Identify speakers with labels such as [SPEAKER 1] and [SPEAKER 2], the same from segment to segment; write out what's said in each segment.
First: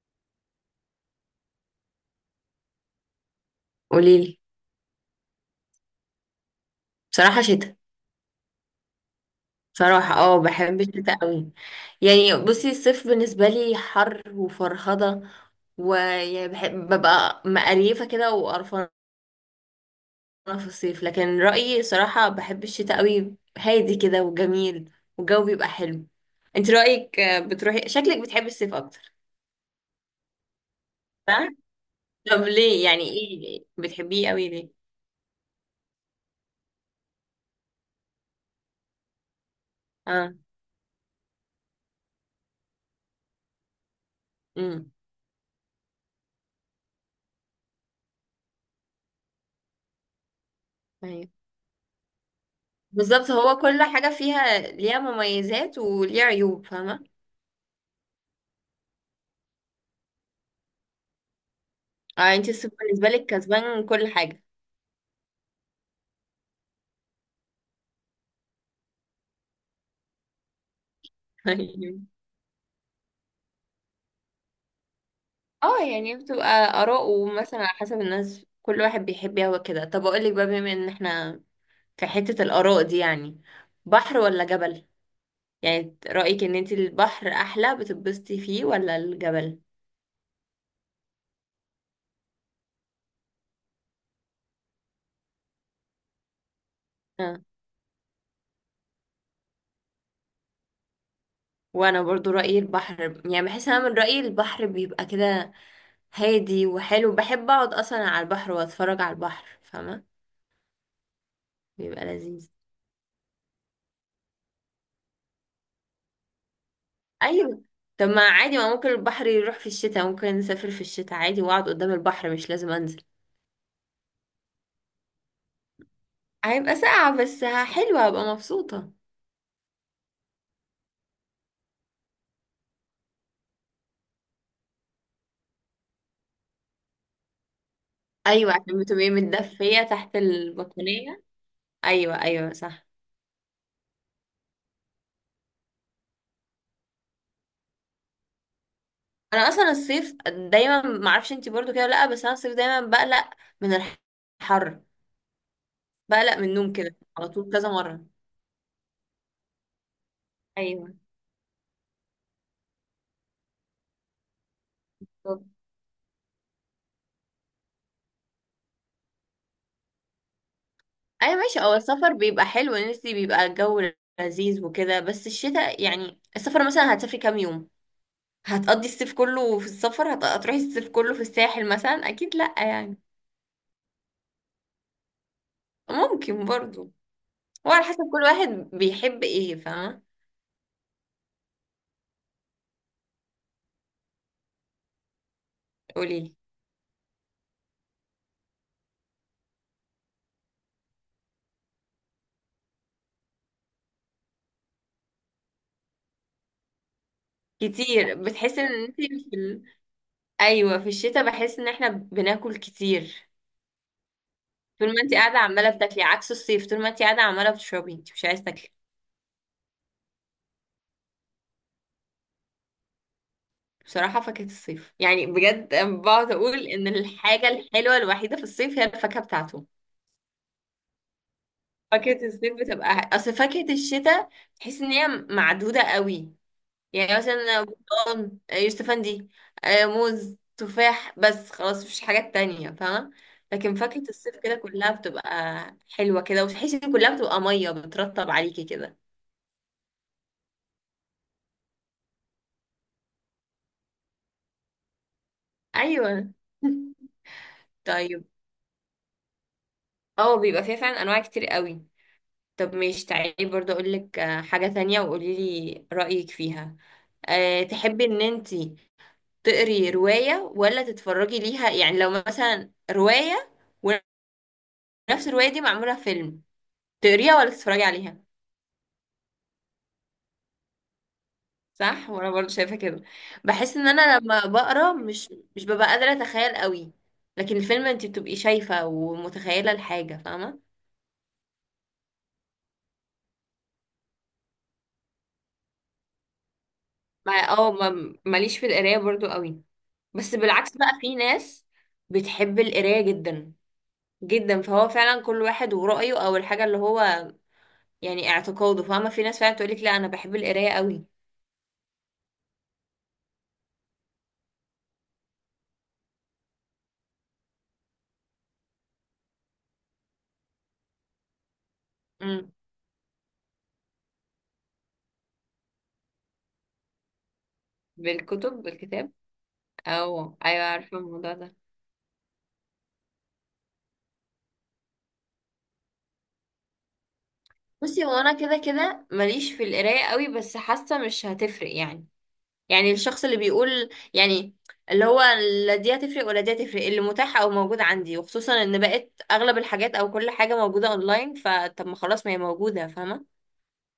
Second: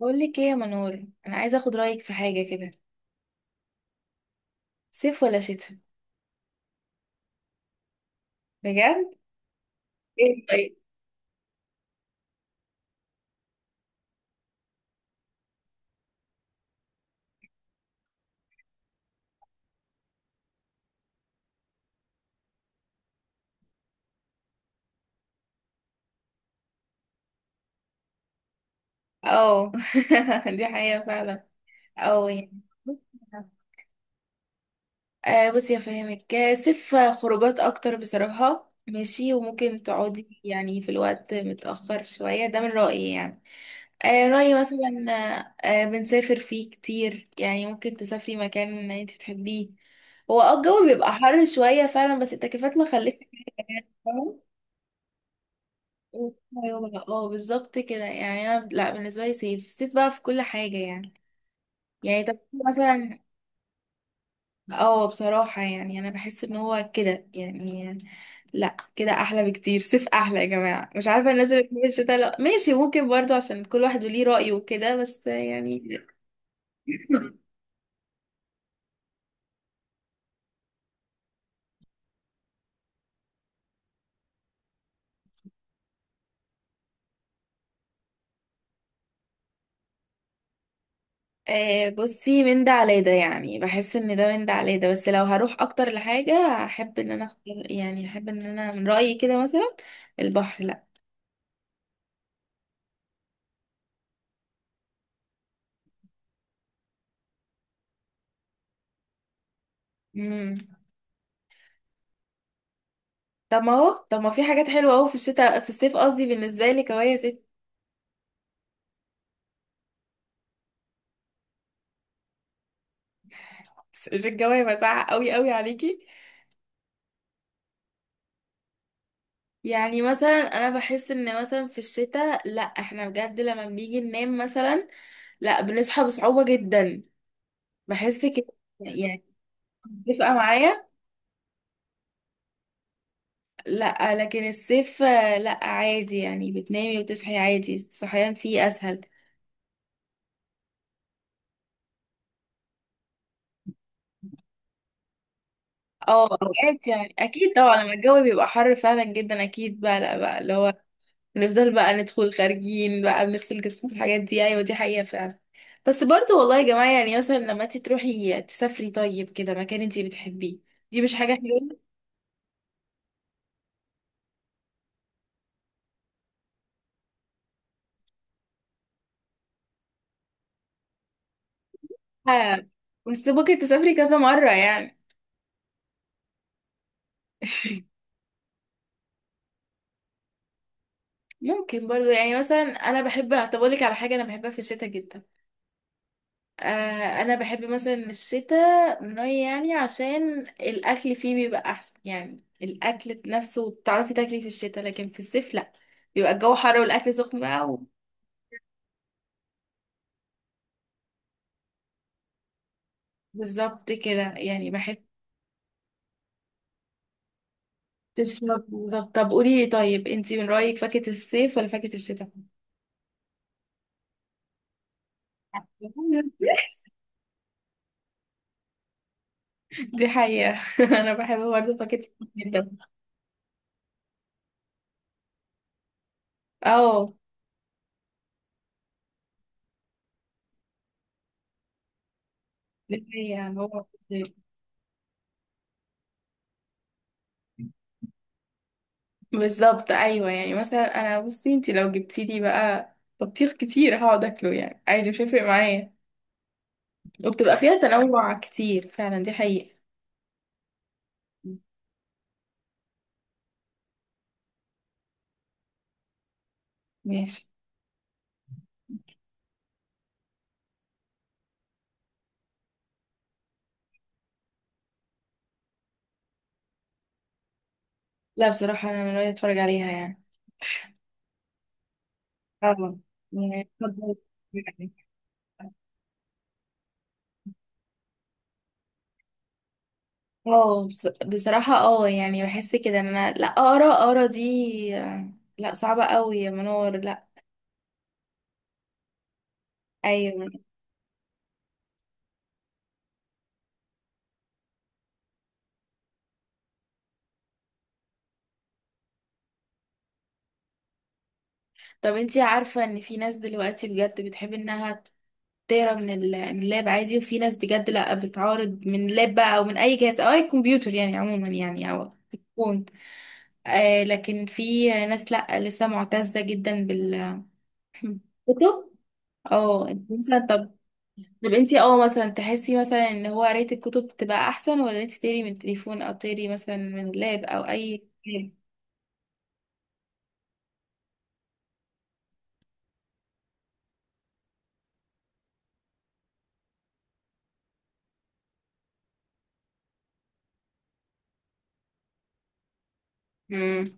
[SPEAKER 1] بقول لك ايه يا منور. انا عايزه اخد رايك في حاجه كده.
[SPEAKER 2] قوليلي.
[SPEAKER 1] صيف ولا شتاء؟
[SPEAKER 2] بصراحة شتاء.
[SPEAKER 1] بجد؟
[SPEAKER 2] بصراحة
[SPEAKER 1] ايه، طيب.
[SPEAKER 2] بحب الشتاء قوي. يعني بصي الصيف بالنسبة لي حر وفرهضة، ويعني بحب ببقى مقريفة كده وقرفانة في الصيف. لكن رأيي صراحة بحب الشتاء قوي، هادي كده وجميل والجو بيبقى حلو. انت رأيك بتروحي شكلك بتحبي الصيف اكتر؟
[SPEAKER 1] اه. دي حقيقه فعلا.
[SPEAKER 2] صح؟
[SPEAKER 1] اه،
[SPEAKER 2] طب
[SPEAKER 1] يعني.
[SPEAKER 2] ليه؟ يعني ايه ليه؟ بتحبيه قوي ليه؟
[SPEAKER 1] بصي افهمك، صيف خروجات اكتر بصراحه ماشي، وممكن تقعدي
[SPEAKER 2] اه.
[SPEAKER 1] يعني في الوقت متأخر شوية، ده من رأيي يعني. رأيي
[SPEAKER 2] امم
[SPEAKER 1] مثلا. بنسافر فيه كتير يعني، ممكن تسافري مكان انت بتحبيه. هو الجو بيبقى
[SPEAKER 2] أيوة.
[SPEAKER 1] حر شوية فعلا، بس التكييفات ما خلتش.
[SPEAKER 2] بالظبط، هو كل حاجة فيها ليها مميزات وليها عيوب،
[SPEAKER 1] ايوه،
[SPEAKER 2] فاهمة.
[SPEAKER 1] اه، بالظبط كده يعني، انا لا، بالنسبه لي سيف سيف بقى في كل حاجه يعني. يعني،
[SPEAKER 2] اه،
[SPEAKER 1] طب.
[SPEAKER 2] انت الصيف بالنسبة
[SPEAKER 1] مثلا.
[SPEAKER 2] لك كسبان كل حاجة.
[SPEAKER 1] اه، بصراحه يعني انا بحس ان هو كده يعني. لا، كده احلى بكتير. سيف احلى يا جماعه. مش عارفه الناس اللي بتحب الشتا، لا ماشي، ممكن برضو عشان كل واحد وليه رايه وكده، بس
[SPEAKER 2] اه،
[SPEAKER 1] يعني.
[SPEAKER 2] يعني بتبقى آراء، ومثلا على حسب الناس كل واحد بيحب يهوى كده. طب اقول لك بقى، بما ان احنا في حتة الآراء دي يعني، بحر ولا جبل؟ يعني رأيك ان انت البحر احلى بتتبسطي فيه ولا الجبل؟
[SPEAKER 1] بصي، من ده على ده يعني، بحس ان ده من ده على ده، بس لو هروح اكتر لحاجه، احب ان انا
[SPEAKER 2] اه،
[SPEAKER 1] اختار، يعني احب ان انا من رايي كده مثلا. البحر، لا.
[SPEAKER 2] وانا برضو رأيي البحر. يعني بحس انا من رأيي البحر بيبقى كده هادي وحلو، بحب اقعد اصلا على البحر واتفرج على البحر، فاهمة،
[SPEAKER 1] امم.
[SPEAKER 2] بيبقى لذيذ.
[SPEAKER 1] طب ما في حاجات حلوه قوي في الشتاء، في الصيف قصدي، بالنسبه لك اهو يا ست.
[SPEAKER 2] ايوه. طب ما عادي، ما ممكن البحر يروح في الشتاء، ممكن نسافر في الشتاء عادي واقعد قدام البحر، مش لازم انزل.
[SPEAKER 1] مش الجو مساعة قوي قوي عليكي؟
[SPEAKER 2] هيبقى ساقعة بس حلوة، هبقى مبسوطة.
[SPEAKER 1] يعني مثلا انا بحس ان مثلا في الشتاء، لا احنا بجد لما بنيجي ننام مثلا، لا بنصحى بصعوبة جدا. بحس كده.
[SPEAKER 2] ايوه، عشان بتبقي
[SPEAKER 1] يعني.
[SPEAKER 2] متدفية تحت
[SPEAKER 1] متفقة معايا؟
[SPEAKER 2] البطانية. ايوه ايوه صح.
[SPEAKER 1] لا لكن الصيف، لا عادي يعني بتنامي وتصحي عادي، الصحيان فيه اسهل.
[SPEAKER 2] انا اصلا الصيف دايما، ما اعرفش انتي برضو كده ولا لا، بس انا الصيف دايما بقلق من الحر،
[SPEAKER 1] اه،
[SPEAKER 2] بقلق من النوم
[SPEAKER 1] اوقات
[SPEAKER 2] كده
[SPEAKER 1] يعني
[SPEAKER 2] على طول
[SPEAKER 1] اكيد
[SPEAKER 2] كذا
[SPEAKER 1] طبعا لما
[SPEAKER 2] مرة.
[SPEAKER 1] الجو بيبقى حر فعلا جدا، اكيد بقى، لا بقى اللي هو،
[SPEAKER 2] ايوه.
[SPEAKER 1] نفضل بقى ندخل خارجين بقى بنغسل جسمنا في الحاجات دي. ايوه، دي حقيقة فعلا.
[SPEAKER 2] طب.
[SPEAKER 1] بس برضو والله يا جماعة، يعني مثلا لما انت تروحي تسافري طيب كده مكان انت بتحبيه، دي مش
[SPEAKER 2] ايوه
[SPEAKER 1] حاجة
[SPEAKER 2] ماشي، هو السفر بيبقى حلو ان انتي بيبقى الجو لذيذ وكده، بس الشتاء يعني السفر مثلا هتسافري كام يوم؟ هتقضي الصيف كله في السفر، هتروحي الصيف كله في الساحل مثلا؟ اكيد لا
[SPEAKER 1] حلوة،
[SPEAKER 2] يعني.
[SPEAKER 1] بس ممكن تسافري كذا مرة يعني.
[SPEAKER 2] ممكن برضو، هو على حسب كل واحد بيحب ايه، فاهمه.
[SPEAKER 1] ممكن برضو، يعني مثلا انا بحب. هطبقلك على حاجة انا بحبها في الشتاء جدا.
[SPEAKER 2] قوليلي.
[SPEAKER 1] انا بحب مثلا الشتاء، من رأيي يعني، عشان الاكل فيه بيبقى احسن، يعني الاكل نفسه بتعرفي تاكلي في الشتاء، لكن في الصيف لا، بيبقى الجو حر والاكل سخن بقى.
[SPEAKER 2] كتير بتحسي ان انت في. ايوه، في الشتاء بحس ان احنا بناكل كتير.
[SPEAKER 1] بالظبط كده يعني
[SPEAKER 2] طول
[SPEAKER 1] بحس.
[SPEAKER 2] ما انت قاعده عماله بتاكلي، عكس الصيف طول ما انت قاعده عماله بتشربي، انت مش عايزه
[SPEAKER 1] تشرب
[SPEAKER 2] تاكلي.
[SPEAKER 1] بالظبط. طب قولي لي طيب، انتي من رأيك فاكهة الصيف ولا فاكهة الشتاء؟
[SPEAKER 2] بصراحه فاكهه الصيف، يعني بجد أنا بقعد اقول ان الحاجه الحلوه الوحيده في الصيف هي الفاكهه بتاعته.
[SPEAKER 1] دي حقيقة. انا بحب برضه فاكهة
[SPEAKER 2] فاكهه
[SPEAKER 1] الصيف
[SPEAKER 2] الصيف
[SPEAKER 1] جدا.
[SPEAKER 2] بتبقى اصل فاكهه الشتاء تحس ان هي معدوده قوي.
[SPEAKER 1] اه.
[SPEAKER 2] يعني مثلا برتقال، يوسف افندي، موز، تفاح، بس خلاص مفيش حاجات تانية،
[SPEAKER 1] دي
[SPEAKER 2] فاهمة.
[SPEAKER 1] حقيقة
[SPEAKER 2] لكن
[SPEAKER 1] هو.
[SPEAKER 2] فاكهة
[SPEAKER 1] غير.
[SPEAKER 2] الصيف كده كلها بتبقى حلوة كده، وتحسي ان كلها بتبقى مية بترطب عليكي كده.
[SPEAKER 1] بالظبط، ايوه يعني مثلا انا بصي، انتي لو جبتي لي بقى بطيخ كتير، هقعد اكله يعني عادي، مش هيفرق معايا.
[SPEAKER 2] ايوه.
[SPEAKER 1] وبتبقى فيها
[SPEAKER 2] طيب.
[SPEAKER 1] تنوع كتير فعلا، دي حقيقة.
[SPEAKER 2] اه، بيبقى فيها فعلا انواع كتير قوي. طب مش تعالي برضه اقول لك حاجة تانية وقولي لي رأيك فيها.
[SPEAKER 1] ماشي.
[SPEAKER 2] تحبي ان انتي تقري رواية ولا تتفرجي ليها؟ يعني لو مثلا رواية ونفس الرواية دي معمولة فيلم، تقريها ولا تتفرجي عليها؟
[SPEAKER 1] لا بصراحة انا من رأيي اتفرج عليها يعني.
[SPEAKER 2] صح، وانا برضو شايفه
[SPEAKER 1] اه.
[SPEAKER 2] كده.
[SPEAKER 1] يعني
[SPEAKER 2] بحس ان
[SPEAKER 1] اتفضل.
[SPEAKER 2] انا لما بقرا مش ببقى قادره اتخيل قوي، لكن الفيلم انت بتبقي شايفه ومتخيله الحاجه، فاهمه.
[SPEAKER 1] اه، بصراحة، يعني بحس كده ان انا لا اقرا اقرا دي، لا صعبة قوي يا منور، لا.
[SPEAKER 2] ما اه ما- ماليش في القرايه برضو قوي، بس
[SPEAKER 1] ايوه.
[SPEAKER 2] بالعكس بقى في ناس بتحب القرايه جدا جدا. فهو فعلا كل واحد ورأيه، او الحاجه اللي هو يعني اعتقاده، فاهمه، في ناس فعلا تقولك لا انا بحب القرايه قوي.
[SPEAKER 1] طب انتي عارفة ان في ناس دلوقتي بجد بتحب انها تقرا من اللاب عادي، وفي ناس بجد لا، بتعارض من اللاب بقى، او من اي جهاز او اي كمبيوتر يعني عموما يعني، او
[SPEAKER 2] امم.
[SPEAKER 1] تكون، لكن في ناس لا لسه معتزة جدا بال
[SPEAKER 2] بالكتب،
[SPEAKER 1] كتب.
[SPEAKER 2] بالكتاب؟
[SPEAKER 1] اه، انت
[SPEAKER 2] او
[SPEAKER 1] مثلا،
[SPEAKER 2] ايوه،
[SPEAKER 1] طب.
[SPEAKER 2] عارفه الموضوع
[SPEAKER 1] طب
[SPEAKER 2] ده.
[SPEAKER 1] انتي مثلا تحسي مثلا ان هو قراية الكتب تبقى احسن، ولا انتي تقري من التليفون، او تقري مثلا من اللاب، او اي
[SPEAKER 2] بصي، هو انا
[SPEAKER 1] كتاب؟
[SPEAKER 2] كده كده ماليش في القرايه قوي، بس حاسه مش هتفرق يعني. يعني الشخص اللي بيقول يعني اللي هو لا دي هتفرق ولا دي هتفرق، اللي متاح او موجود عندي، وخصوصا ان بقت اغلب الحاجات او كل حاجه موجوده اونلاين، فطب ما خلاص ما هي موجوده، فاهمه.
[SPEAKER 1] امم.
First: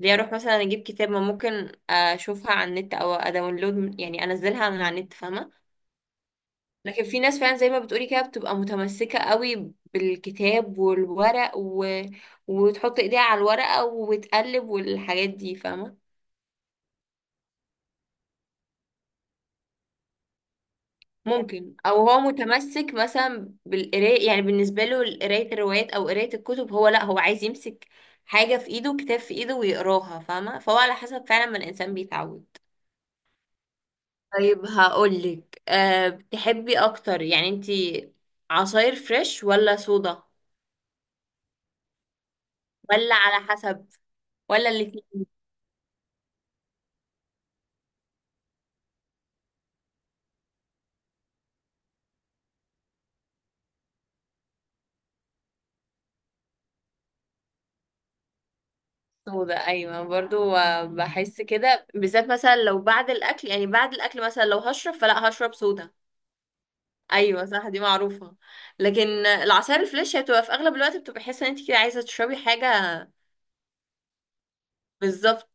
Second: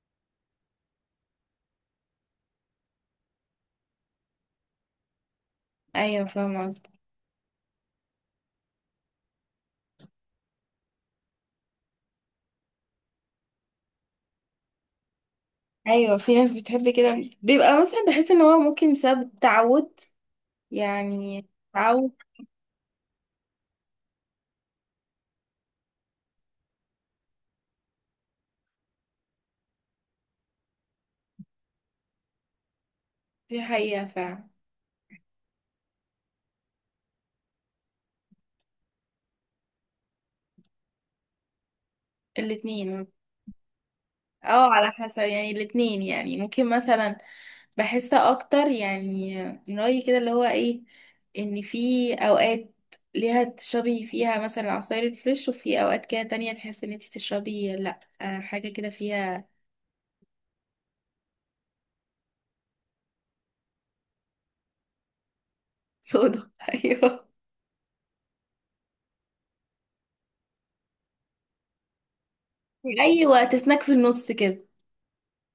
[SPEAKER 2] ليه اروح مثلا اجيب كتاب ما ممكن اشوفها على النت او اداونلود، يعني انزلها من على النت، فاهمه.
[SPEAKER 1] ايوه، فاهمة قصدك.
[SPEAKER 2] لكن في ناس فعلا زي ما بتقولي كده بتبقى متمسكة قوي بالكتاب والورق وتحط ايديها على الورقة وتقلب والحاجات دي، فاهمة.
[SPEAKER 1] ايوه، في ناس بتحب كده، بيبقى مثلا بحس ان هو ممكن بسبب التعود يعني،
[SPEAKER 2] ممكن، او
[SPEAKER 1] تعود.
[SPEAKER 2] هو متمسك مثلا بالقراية يعني، بالنسبة له قراية الروايات او قراية الكتب، هو لا هو عايز يمسك حاجة في ايده، كتاب في ايده ويقراها، فاهمة. فهو على حسب فعلا ما الانسان بيتعود.
[SPEAKER 1] دي حقيقة فعلا.
[SPEAKER 2] طيب هقولك. بتحبي اكتر يعني انتي عصاير فريش ولا صودا،
[SPEAKER 1] الاتنين.
[SPEAKER 2] ولا على حسب، ولا
[SPEAKER 1] اه، على
[SPEAKER 2] الاتنين؟
[SPEAKER 1] حسب يعني، الاتنين يعني ممكن مثلا، بحس اكتر يعني، من رأيي كده اللي هو ايه، ان في اوقات ليها تشربي فيها مثلا عصاير الفريش، وفي اوقات كده تانية تحس ان انتي تشربي لا، حاجة كده فيها
[SPEAKER 2] سودا؟ ايوه برضو، بحس كده بالذات مثلا لو بعد الاكل، يعني بعد الاكل مثلا لو هشرب فلا هشرب سودا.
[SPEAKER 1] صودا. ايوه.
[SPEAKER 2] ايوه صح، دي معروفه. لكن العصاير الفريش هي بتبقى في اغلب الوقت، بتبقى حاسه ان انت كده عايزه تشربي حاجه.
[SPEAKER 1] ايوه، تسناك في النص كده.
[SPEAKER 2] بالظبط.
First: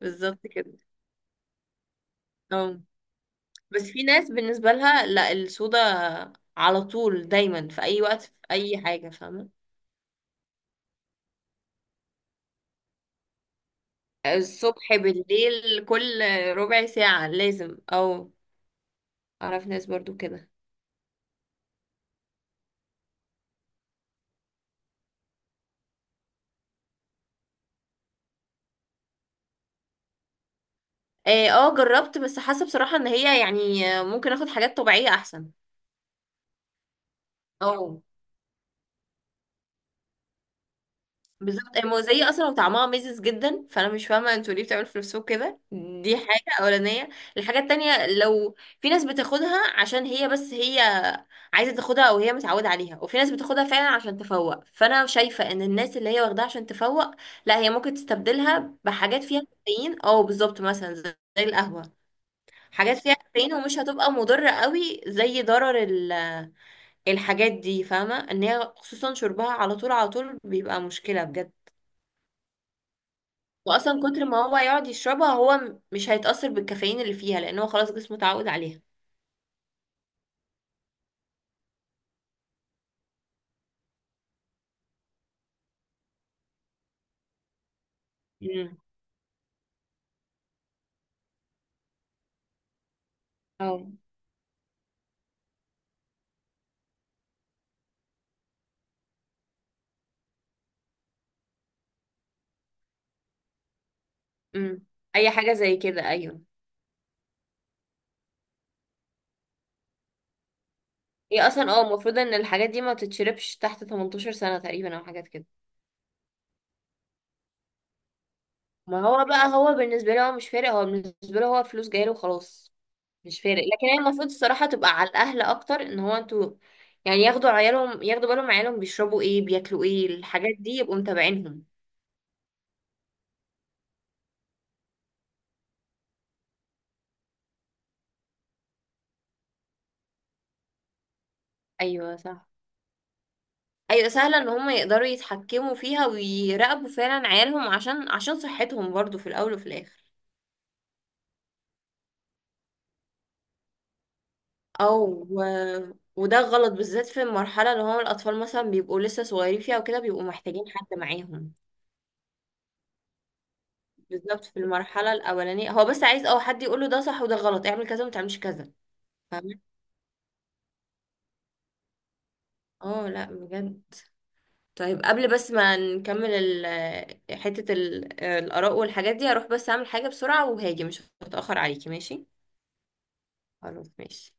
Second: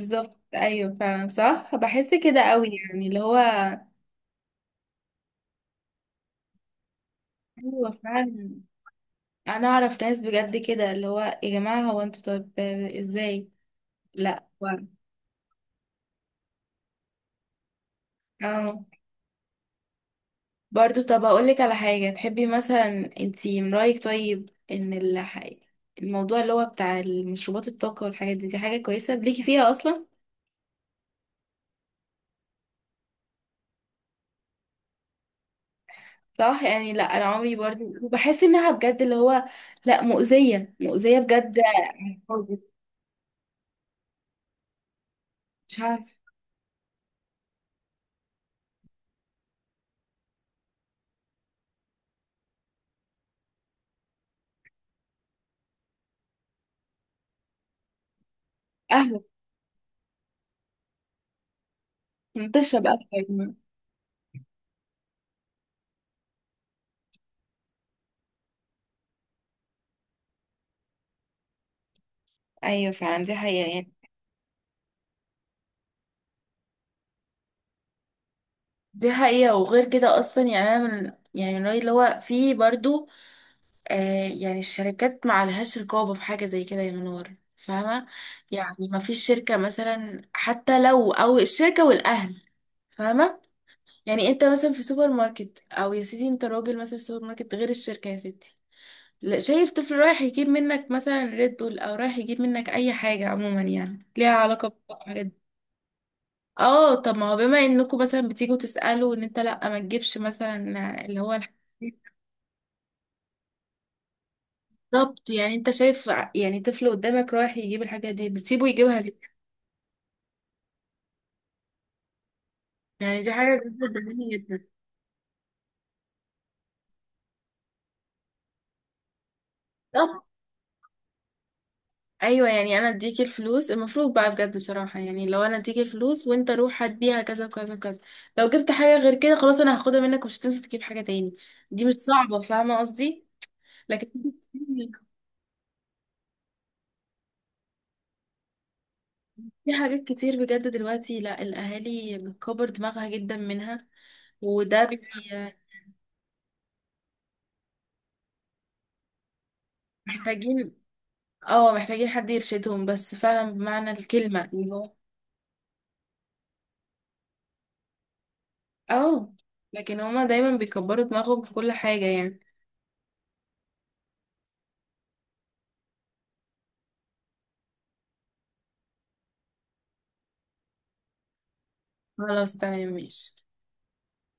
[SPEAKER 2] بالظبط كده.
[SPEAKER 1] ايوه فعلا، صح، بحس كده قوي
[SPEAKER 2] اه.
[SPEAKER 1] يعني اللي هو.
[SPEAKER 2] بس في ناس بالنسبه لها لا السودا على طول، دايما في
[SPEAKER 1] ايوه
[SPEAKER 2] اي وقت في
[SPEAKER 1] فعلا،
[SPEAKER 2] اي حاجه، فاهمه.
[SPEAKER 1] انا اعرف ناس بجد كده اللي هو، يا جماعة هو انتوا طب ازاي؟ لا.
[SPEAKER 2] الصبح بالليل كل ربع ساعه لازم او.
[SPEAKER 1] اه.
[SPEAKER 2] اعرف ناس برضو كده.
[SPEAKER 1] برضو، طب اقولك على حاجة تحبي مثلا انتي، من رأيك طيب، الموضوع اللي هو بتاع المشروبات الطاقة والحاجات دي، دي حاجة كويسة ليكي فيها اصلا؟
[SPEAKER 2] جربت بس حاسه بصراحه ان هي يعني، ممكن اخد حاجات طبيعيه احسن.
[SPEAKER 1] صح يعني، لا انا عمري برضو،
[SPEAKER 2] اه
[SPEAKER 1] بحس انها بجد اللي هو، لا، مؤذية مؤذية بجد.
[SPEAKER 2] بالظبط، الموزية اصلا وطعمها ميزز جدا، فانا مش فاهمه انتوا ليه بتعملوا في نفسكم كده.
[SPEAKER 1] مش عارف.
[SPEAKER 2] دي حاجه اولانيه. الحاجه التانية، لو في ناس بتاخدها عشان هي بس هي عايزه تاخدها او هي متعوده عليها، وفي ناس بتاخدها فعلا عشان تفوق، فانا شايفه ان الناس اللي هي واخداها عشان تفوق لا، هي ممكن تستبدلها
[SPEAKER 1] قهوة.
[SPEAKER 2] بحاجات فيها كافيين، اه بالظبط، مثلا زي القهوه.
[SPEAKER 1] بتشرب
[SPEAKER 2] حاجات
[SPEAKER 1] قهوة
[SPEAKER 2] فيها
[SPEAKER 1] يا جماعة.
[SPEAKER 2] كافيين ومش هتبقى مضره قوي زي ضرر الحاجات دي، فاهمة ان هي خصوصا شربها على طول على طول بيبقى مشكلة بجد.
[SPEAKER 1] ايوه فعلا، دي حقيقة يعني.
[SPEAKER 2] واصلا كتر ما هو يقعد يشربها هو مش هيتأثر بالكافيين اللي فيها، لان هو خلاص جسمه اتعود عليها.
[SPEAKER 1] دي حقيقة، وغير كده اصلا يعني انا من، يعني من رأيي اللي هو في برضو، يعني الشركات ما عليهاش رقابة في حاجة زي كده يا منور، فاهمة؟ يعني
[SPEAKER 2] امم.
[SPEAKER 1] ما فيش شركة مثلا، حتى لو أو الشركة والأهل، فاهمة؟
[SPEAKER 2] أو.
[SPEAKER 1] يعني أنت مثلا في سوبر ماركت، أو يا سيدي أنت راجل مثلا في سوبر ماركت غير الشركة يا ستي، لا، شايف طفل رايح يجيب منك مثلا ريد بول، أو رايح يجيب منك أي حاجة عموما يعني ليها علاقة
[SPEAKER 2] امم.
[SPEAKER 1] بالحاجات
[SPEAKER 2] اي
[SPEAKER 1] دي.
[SPEAKER 2] حاجة زي كده، ايوه.
[SPEAKER 1] اه، طب ما هو بما انكم مثلا بتيجوا تسألوا، ان انت لا ما تجيبش مثلا اللي هو
[SPEAKER 2] هي
[SPEAKER 1] الحاجات.
[SPEAKER 2] اصلا المفروض ان الحاجات دي ما تتشربش تحت 18 سنة تقريبا، او حاجات
[SPEAKER 1] بالظبط،
[SPEAKER 2] كده.
[SPEAKER 1] يعني انت شايف يعني طفل قدامك رايح يجيب الحاجة دي، بتسيبه يجيبها
[SPEAKER 2] ما هو
[SPEAKER 1] ليه؟
[SPEAKER 2] بقى هو بالنسبة له هو مش فارق، هو بالنسبة له هو فلوس جايله وخلاص.
[SPEAKER 1] يعني دي
[SPEAKER 2] مش
[SPEAKER 1] حاجة
[SPEAKER 2] فارق، لكن
[SPEAKER 1] بجد
[SPEAKER 2] هي المفروض
[SPEAKER 1] جميلة جدا.
[SPEAKER 2] الصراحة تبقى على الأهل أكتر، إن هو انتوا يعني ياخدوا عيالهم، ياخدوا بالهم عيالهم بيشربوا ايه، بياكلوا ايه،
[SPEAKER 1] بالظبط،
[SPEAKER 2] الحاجات دي، يبقوا متابعينهم.
[SPEAKER 1] ايوه، يعني انا اديك الفلوس المفروض بقى بجد بصراحة، يعني لو انا اديك الفلوس وانت روح هات بيها كذا وكذا وكذا، لو جبت حاجة غير كده خلاص انا هاخدها منك، ومش هتنسى تجيب حاجة تاني. دي مش
[SPEAKER 2] أيوة
[SPEAKER 1] صعبة،
[SPEAKER 2] صح.
[SPEAKER 1] فاهمة قصدي؟
[SPEAKER 2] أيوة
[SPEAKER 1] لكن.
[SPEAKER 2] سهلة إن هم يقدروا يتحكموا فيها ويراقبوا فعلا عيالهم، عشان صحتهم برضو في الأول وفي
[SPEAKER 1] في حاجات
[SPEAKER 2] الآخر.
[SPEAKER 1] كتير بجد دلوقتي، لا الاهالي بتكبر دماغها جدا منها، وده
[SPEAKER 2] وده غلط بالذات في المرحلة اللي هم الأطفال مثلا بيبقوا لسه صغيرين فيها وكده، بيبقوا محتاجين
[SPEAKER 1] محتاجين
[SPEAKER 2] حد معاهم.
[SPEAKER 1] اه محتاجين حد يرشدهم، بس فعلا بمعنى
[SPEAKER 2] بالظبط،
[SPEAKER 1] الكلمة
[SPEAKER 2] في
[SPEAKER 1] اللي هو.
[SPEAKER 2] المرحلة الأولانية هو بس عايز أو حد يقوله ده صح وده غلط، اعمل كذا ومتعملش كذا،
[SPEAKER 1] اه،
[SPEAKER 2] فاهمة.
[SPEAKER 1] لكن هما دايما بيكبروا دماغهم في كل حاجة يعني.
[SPEAKER 2] اه لا بجد. طيب قبل بس ما نكمل ال- آه، حتة ال- آه، الآراء والحاجات دي، هروح بس أعمل حاجة بسرعة وهاجي، مش هتأخر عليكي ماشي؟
[SPEAKER 1] خلاص، تمام، ماشي.
[SPEAKER 2] خلاص ماشي.